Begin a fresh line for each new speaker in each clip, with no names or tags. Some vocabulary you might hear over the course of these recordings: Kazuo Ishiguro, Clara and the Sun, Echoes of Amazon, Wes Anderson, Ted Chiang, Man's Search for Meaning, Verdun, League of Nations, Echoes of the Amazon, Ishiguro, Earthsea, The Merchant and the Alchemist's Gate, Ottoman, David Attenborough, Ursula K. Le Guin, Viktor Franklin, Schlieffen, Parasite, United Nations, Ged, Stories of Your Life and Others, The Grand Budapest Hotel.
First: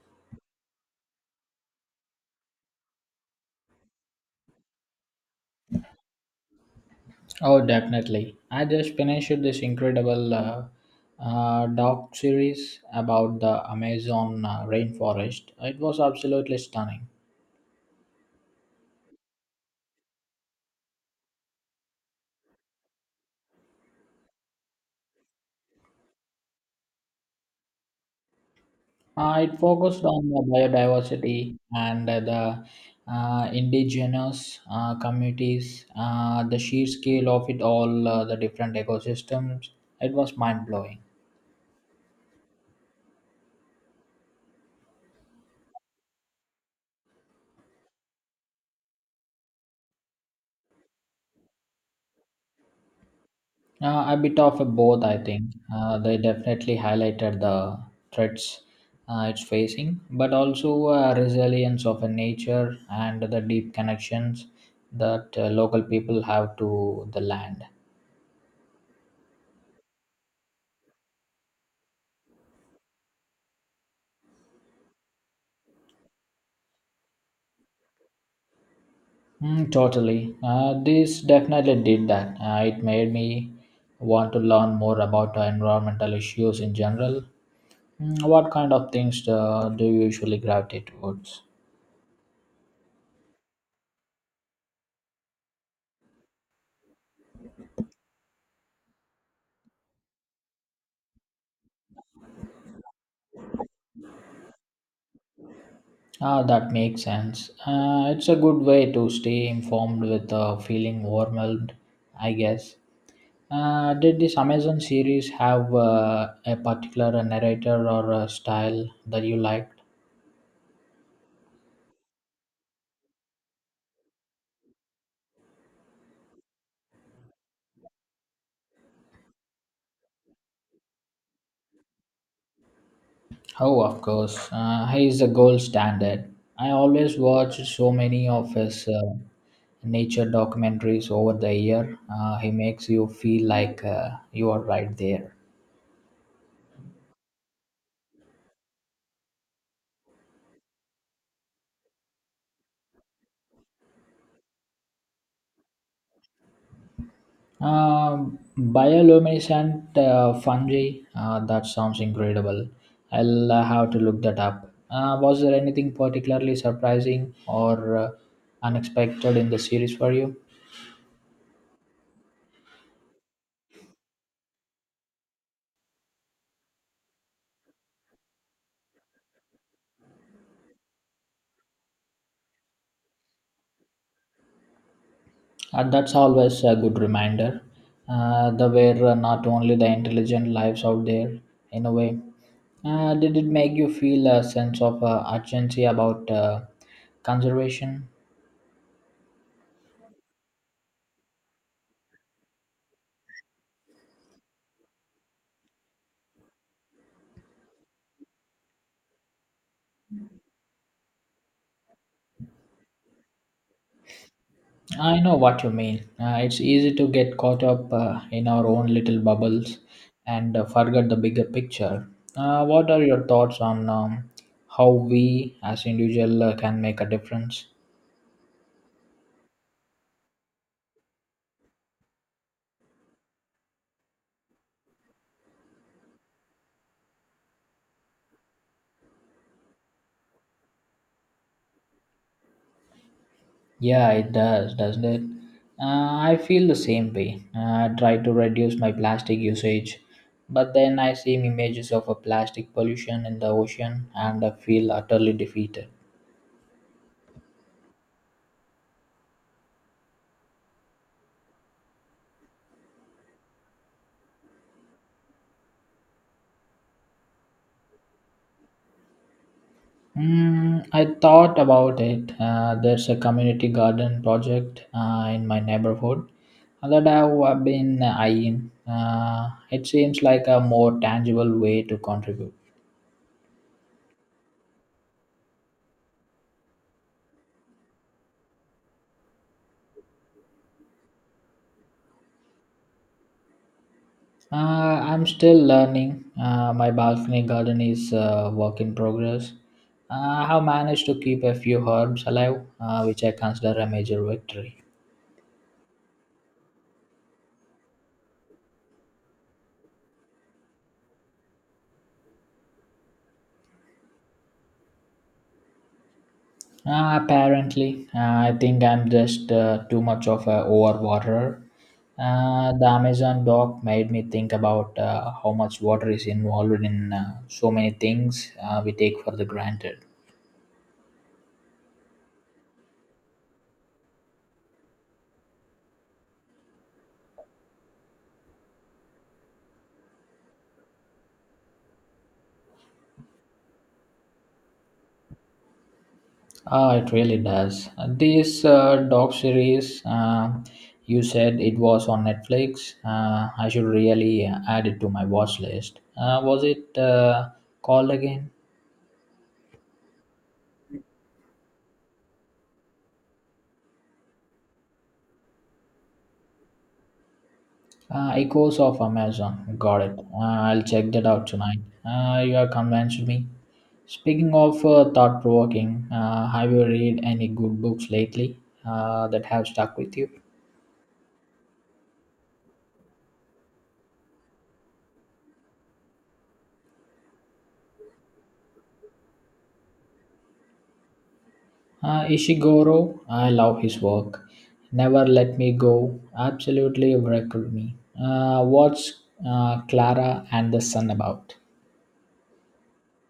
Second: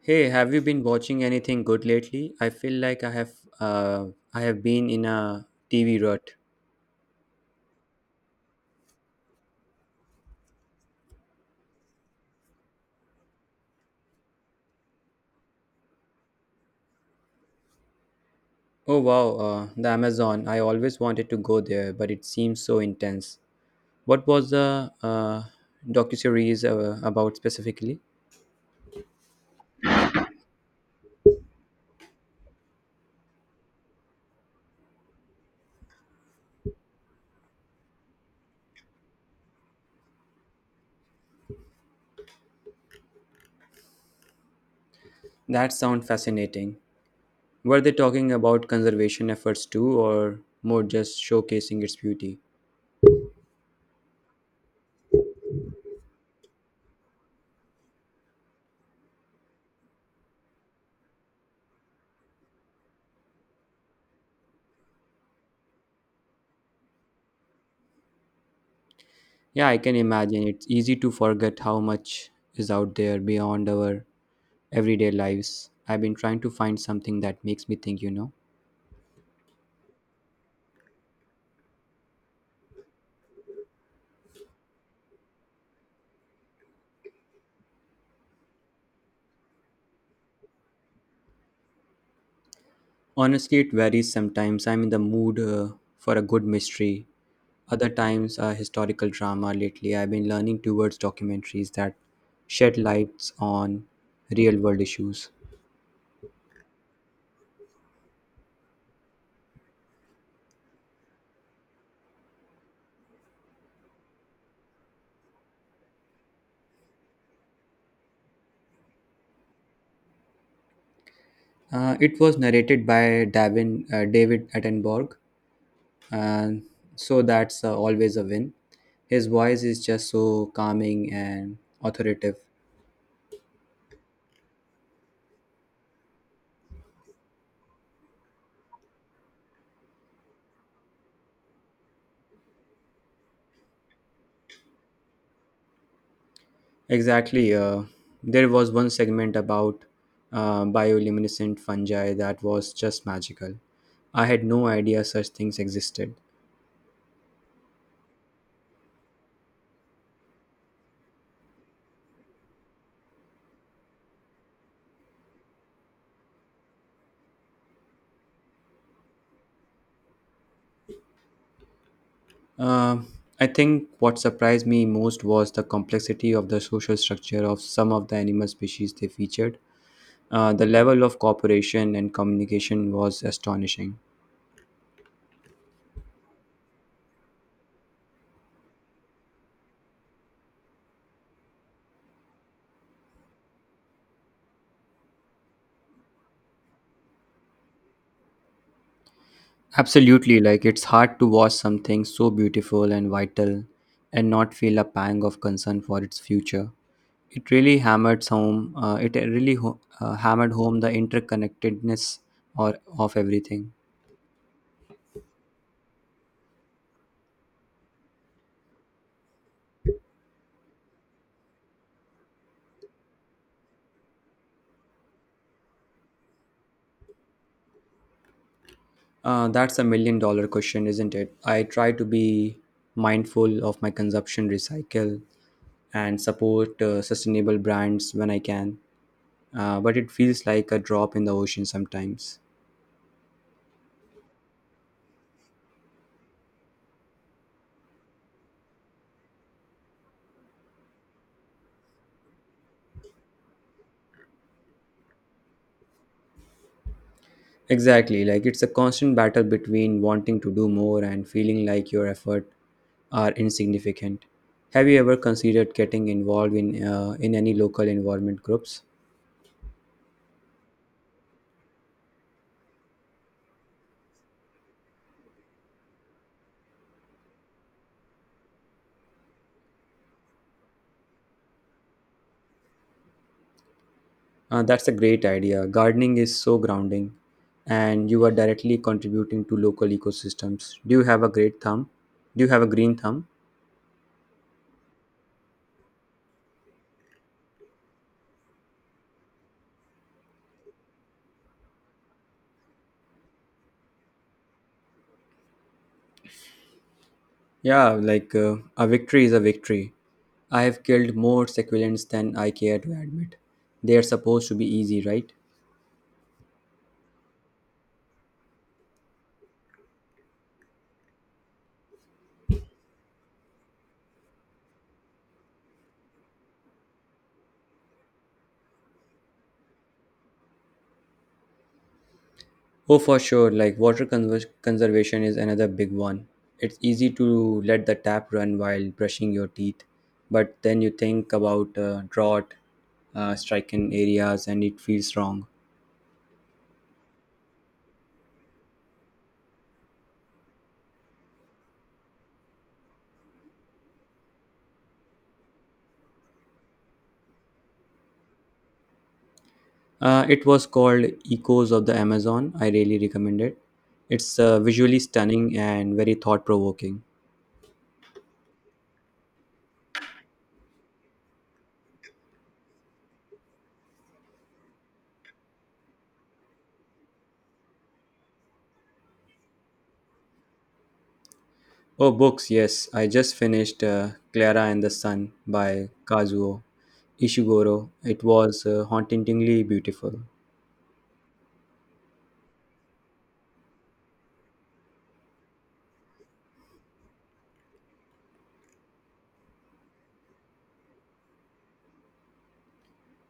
Hey, have you been watching anything good lately? I feel like uh, I have been in a TV rut.
Oh, definitely. I just finished this incredible doc series about the Amazon rainforest. It was absolutely stunning.
Oh wow, the Amazon. I always wanted to go there, but it seems so intense. What was the docuseries about specifically?
It focused on the biodiversity and the indigenous communities, the sheer scale of it all, the different ecosystems. It was mind blowing.
That sounds fascinating. Were they talking about conservation efforts too, or more just showcasing its beauty?
A bit of a both, I think. They definitely highlighted the threats it's facing, but also resilience of a nature and the deep connections that local people have to the land.
Yeah, I can imagine. It's easy to forget how much is out there beyond our everyday lives. I've been trying to find something that makes me think.
Mm, totally. This definitely did that. It made me want to learn more about environmental issues in general. Mm, what kind of things do you usually gravitate towards?
Honestly, it varies sometimes. I'm in the mood for a good mystery, other times a historical drama. Lately, I've been leaning towards documentaries that shed lights on real world issues.
Ah, that makes sense. It's a good way to stay informed without feeling overwhelmed, I guess. Did this Amazon series have a particular narrator or a style that you liked?
It was narrated by David Attenborough, and so that's always a win. His voice is just so calming and authoritative.
Oh, of course. He is the gold standard. I always watch so many of his nature documentaries over the year. He makes you feel like you are right there.
Exactly. There was one segment about bioluminescent fungi that was just magical. I had no idea such things existed.
Bioluminescent fungi. That sounds incredible. I'll have to look that up. Was there anything particularly surprising or unexpected in the series for you?
Uh, I think what surprised me most was the complexity of the social structure of some of the animal species they featured. The level of cooperation and communication was astonishing.
And that's always a good reminder. There were not only the intelligent lives out there, in a way. Did it make you feel a sense of urgency about conservation?
Absolutely, like it's hard to watch something so beautiful and vital and not feel a pang of concern for its future. It really hammered home. It really ho- hammered home the interconnectedness or of everything.
I know what you mean. It's easy to get caught up in our own little bubbles and forget the bigger picture. What are your thoughts on how we as individual can make a difference?
That's a million dollar question, isn't it? I try to be mindful of my consumption recycle and support sustainable brands when I can, but it feels like a drop in the ocean sometimes.
Yeah, it does, doesn't it? I feel the same way. I try to reduce my plastic usage, but then I see images of a plastic pollution in the ocean and I feel utterly defeated.
Exactly, like it's a constant battle between wanting to do more and feeling like your effort are insignificant. Have you ever considered getting involved in any local environment groups?
Mm, I thought about it. There's a community garden project in my neighborhood that I've been eyeing. It seems like a more tangible way to contribute.
That's a great idea. Gardening is so grounding, and you are directly contributing to local ecosystems. Do you have a great thumb? Do you have a green thumb?
Uh, I'm still learning. My balcony garden is a work in progress. Uh, I have managed to keep a few herbs alive, which I consider a major victory.
Yeah, like a victory is a victory. I have killed more succulents than I care to admit. They are supposed to be easy, right?
Apparently, I think I'm just too much of a overwaterer. The Amazon doc made me think about how much water is involved in so many things we take for the granted.
Oh, for sure. Like water conservation is another big one. It's easy to let the tap run while brushing your teeth, but then you think about drought, stricken areas, and it feels wrong.
Ah, it really does. This doc series, you said it was on Netflix. I should really add it to my watch list. Was it called again?
It was called Echoes of the Amazon. I really recommend it. It's visually stunning and very thought provoking.
Echoes of Amazon. Got it. I'll check that out tonight. You have convinced me. Speaking of thought provoking, have you read any good books lately that have stuck with you?
Oh, books, yes. I just finished Clara and the Sun by Kazuo Ishiguro. It was hauntingly beautiful.
Ishiguro, I love his work. Never Let Me Go absolutely wrecked me. What's Clara and the Sun about?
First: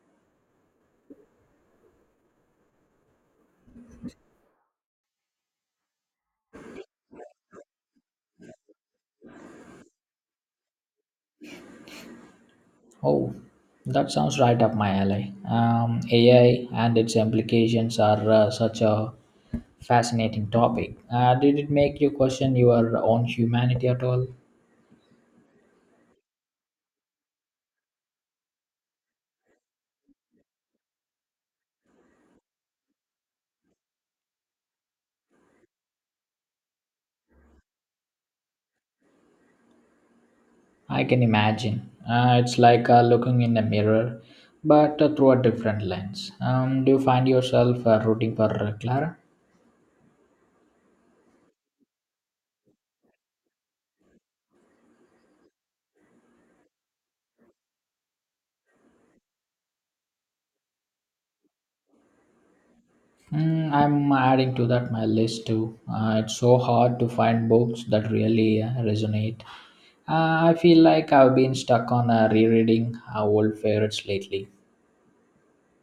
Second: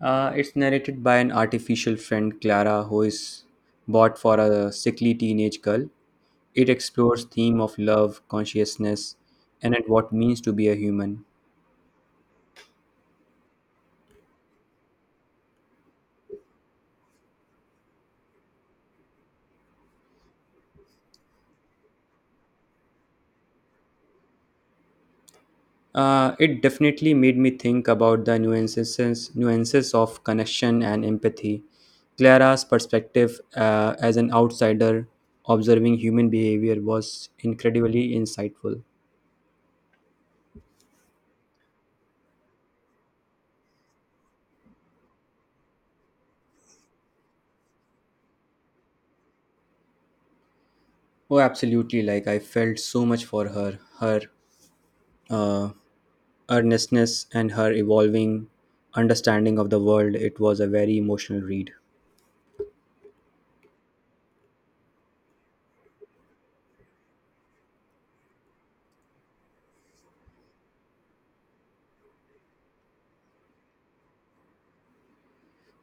It's narrated by an artificial friend, Clara, who is bought for a sickly teenage girl. It explores theme of love, consciousness, and at what means to be a human.
Oh, that sounds right up my alley. AI and its implications are such a fascinating topic. Did it make you question your own humanity at all?
It definitely made me think about the nuances of connection and empathy. Clara's perspective as an outsider observing human behavior was incredibly insightful.
I can imagine. It's like looking in a mirror, but through a different lens. Do you find yourself rooting for Clara?
Oh, absolutely! Like I felt so much for her. Her uh, earnestness and her evolving understanding of the world it was a very emotional read
Mm, I'm adding to that my list too. It's so hard to find books that really resonate. I feel like I've been stuck on rereading old favorites lately.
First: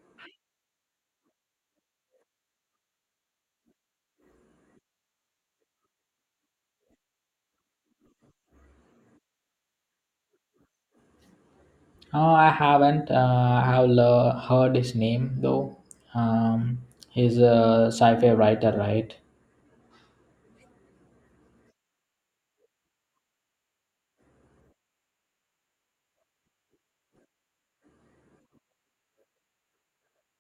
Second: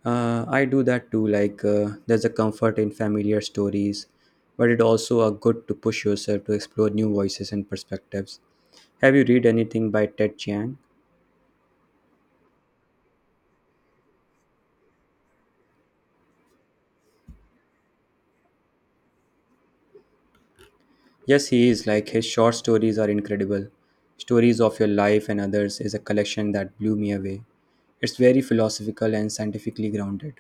I do that too like there's a comfort in familiar stories but it also a good to push yourself to explore new voices and perspectives. Have you read anything by Ted Chiang?
I haven't. I have heard his name though. Um, he's a sci-fi writer, right?
Yes he is, like his short stories are incredible. Stories of Your Life and Others is a collection that blew me away. It's very philosophical and scientifically grounded.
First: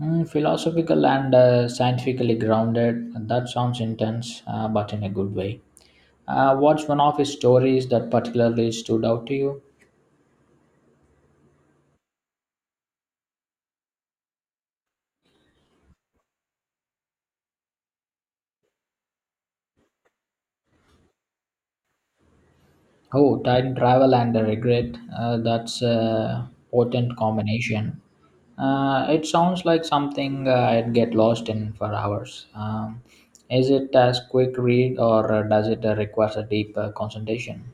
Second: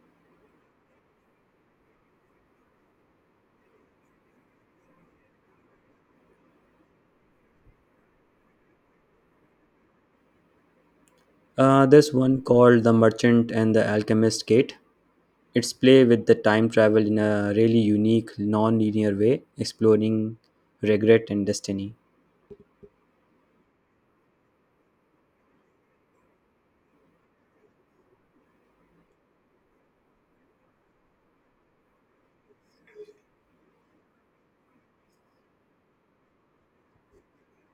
Mm, philosophical and scientifically grounded. That sounds intense, but in a good way. What's one of his stories that particularly stood out to you?
There's one called The Merchant and the Alchemist Kate. It's play with the time travel in a really unique, non-linear way, exploring regret and destiny.
Oh, time travel and the regret. That's a potent combination. It sounds like something I'd get lost in for hours. Is it as quick read or does it require a deep concentration?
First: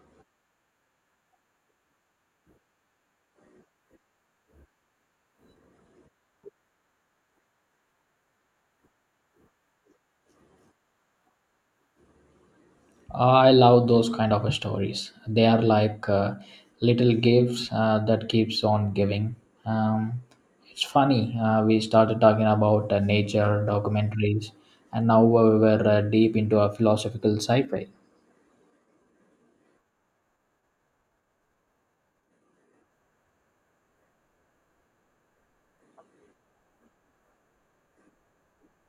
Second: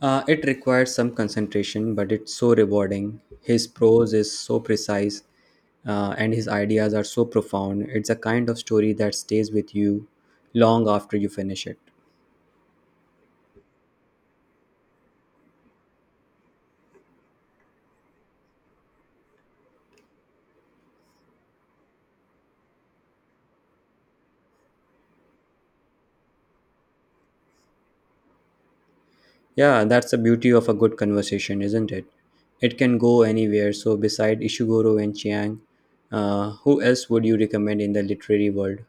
It requires some concentration, but it's so rewarding. His prose is so precise, and his ideas are so profound. It's a kind of story that stays with you long after you finish it.
I love those kind of stories. They are like little gifts that keeps on giving. Um, it's funny. We started talking about nature documentaries, and now we were deep into a philosophical sci-fi.
Yeah, that's the beauty of a good conversation, isn't it? It can go anywhere. So, beside Ishiguro and Chiang, who else would you recommend in the literary world?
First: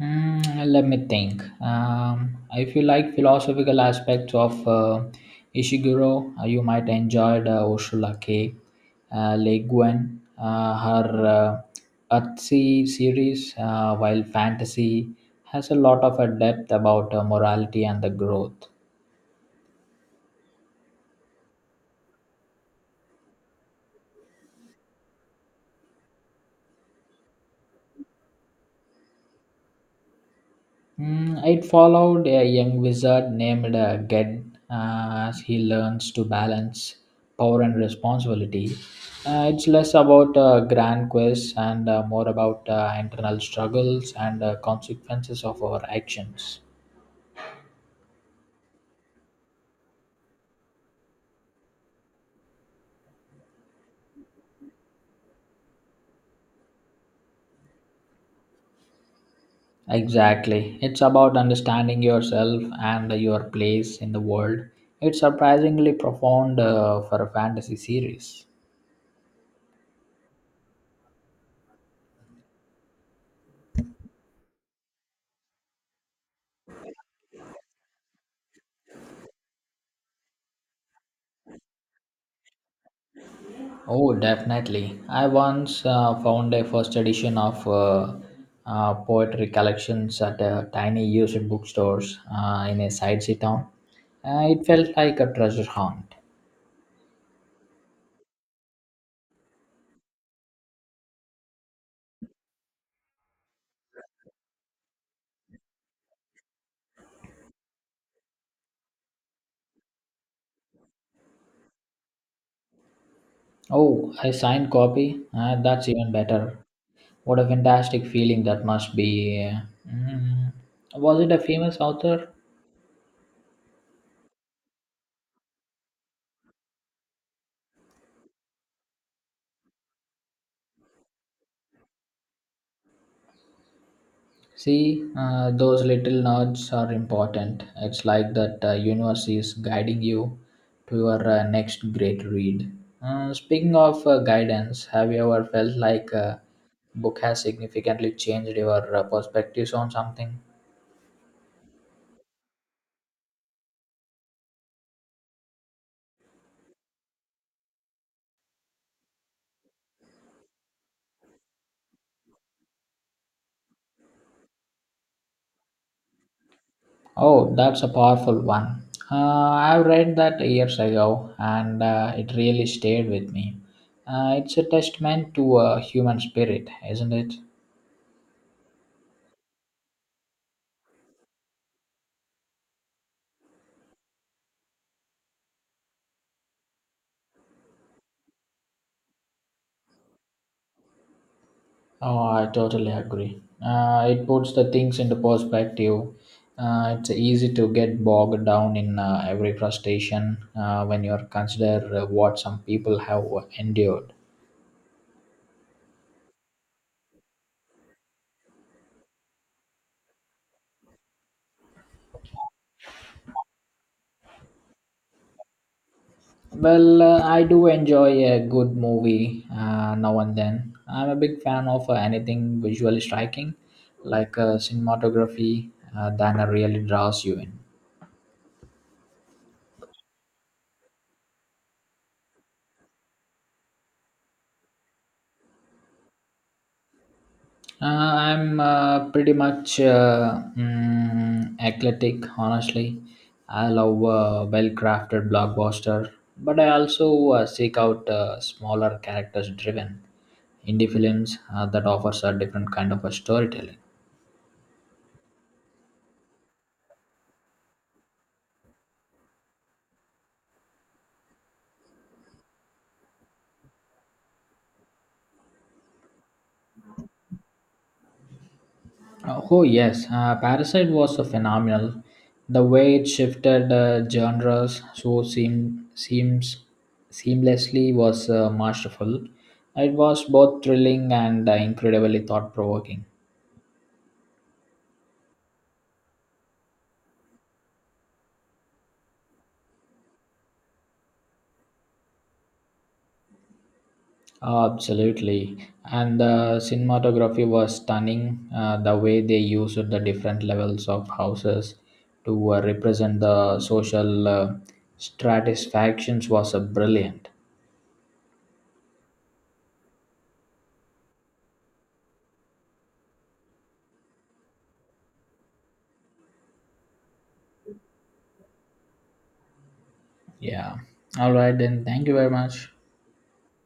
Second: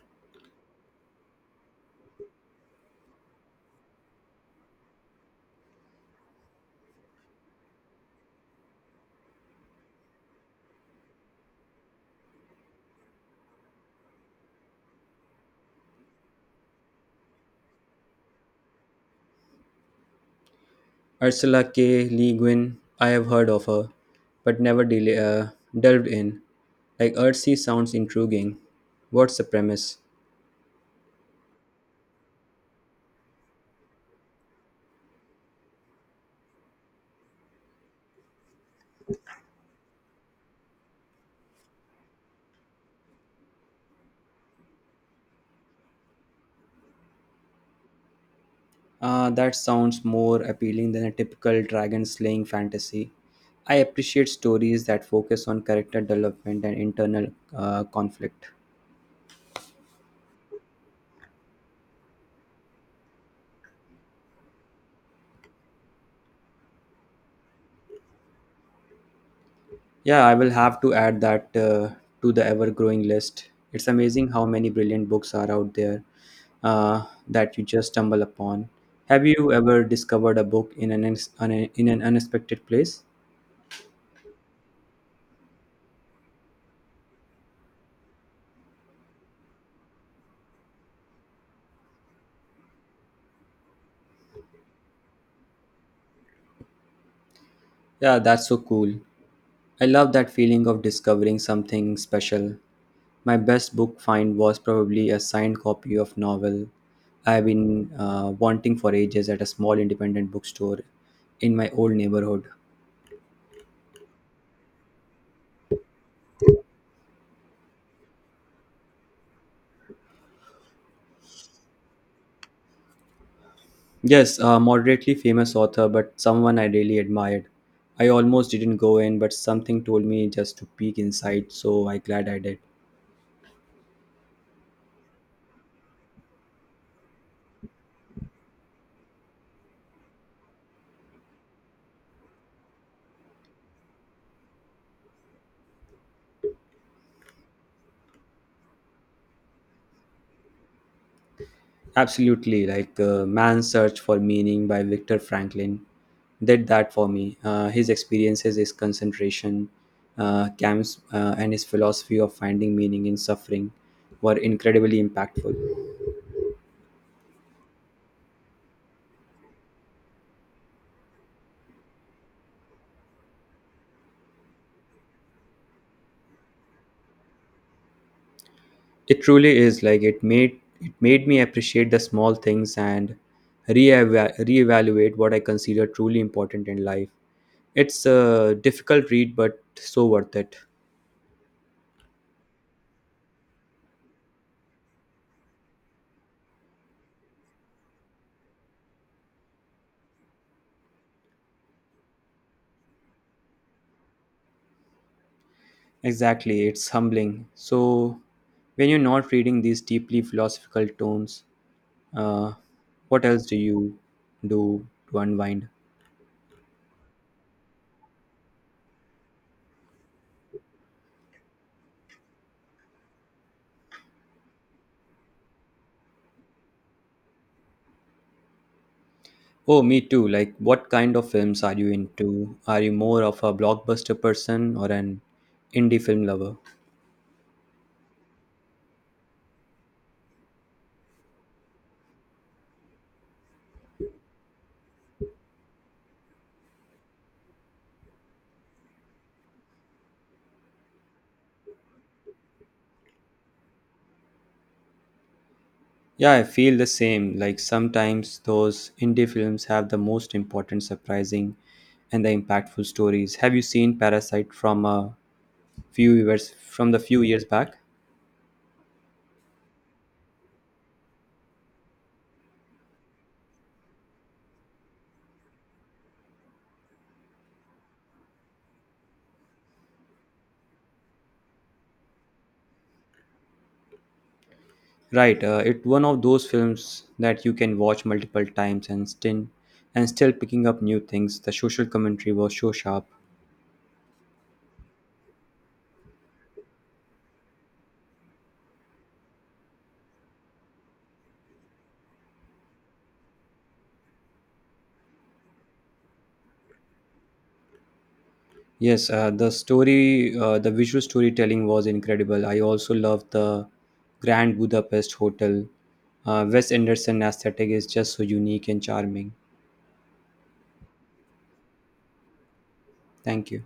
Mm, let me think. If you like philosophical aspects of Ishiguro, you might enjoy the Ursula K. Le Guin, her Earthsea series, while fantasy has a lot of a depth about morality and the growth.
Ursula K. Le Guin, I have heard of her, but never delved in. Like Earthsea sounds intriguing. What's the premise?
Mm, it followed a young wizard named Ged as he learns to balance power and responsibility. It's less about grand quests and more about internal struggles and consequences of our actions.
Ah, that sounds more appealing than a typical dragon slaying fantasy. I appreciate stories that focus on character development and internal conflict.
Exactly. It's about understanding yourself and your place in the world. It's surprisingly profound for a fantasy series.
Yeah, I will have to add that to the ever growing list. It's amazing how many brilliant books are out there that you just stumble upon. Have you ever discovered a book in an, uns- on a- in an unexpected place?
Oh, definitely. I once found a first edition of poetry collections at a tiny used bookstores in a side city town. It felt like a treasure hunt.
Yeah, that's so cool. I love that feeling of discovering something special. My best book find was probably a signed copy of novel I've been wanting for ages at a small independent bookstore in my old neighborhood.
Oh, a signed copy? That's even better. What a fantastic feeling that must be. Mm, was it a famous author?
Yes, a moderately famous author, but someone I really admired. I almost didn't go in, but something told me just to peek inside, so I glad I did.
See, those little nods are important. It's like that universe is guiding you to your next great read. Speaking of guidance, have you ever felt like a book has significantly changed your perspectives on something?
Absolutely, like Man's Search for Meaning by Viktor Franklin did that for me. His experiences, his concentration camps, and his philosophy of finding meaning in suffering were incredibly impactful.
Oh, that's a powerful one. Uh, I've read that years ago and it really stayed with me. It's a testament to a human spirit, isn't it?
It truly is like it made me appreciate the small things and reevaluate what I consider truly important in life. It's a difficult read, but so worth it.
Oh, I totally agree. It puts the things into perspective. It's easy to get bogged down in every frustration when you consider what some people have endured.
Exactly, it's humbling. So when you're not reading these deeply philosophical tomes, uh, what else do you do to unwind?
Well, I do enjoy a good movie now and then. I'm a big fan of anything visually striking, like cinematography, that really draws you in.
Oh, me too. Like, what kind of films are you into? Are you more of a blockbuster person or an indie film lover?
I'm pretty much eclectic, honestly. I love well-crafted blockbuster, but I also seek out smaller characters-driven indie films that offers a different kind of a storytelling.
Yeah, I feel the same. Like sometimes those indie films have the most important, surprising, and the impactful stories. Have you seen Parasite from the few years back?
Oh yes, Parasite was a phenomenal. The way it shifted genres so seem, seems seamlessly was masterful. It was both thrilling and incredibly thought provoking.
Right, it's one of those films that you can watch multiple times and still picking up new things. The social commentary was so sharp.
Absolutely, and the cinematography was stunning. The way they used the different levels of houses to represent the social stratisfactions was brilliant.
Yes, the visual storytelling was incredible. I also loved the Grand Budapest Hotel. Wes Anderson aesthetic is just so unique and charming.
Yeah. All right then. Thank you very much.
Thank you.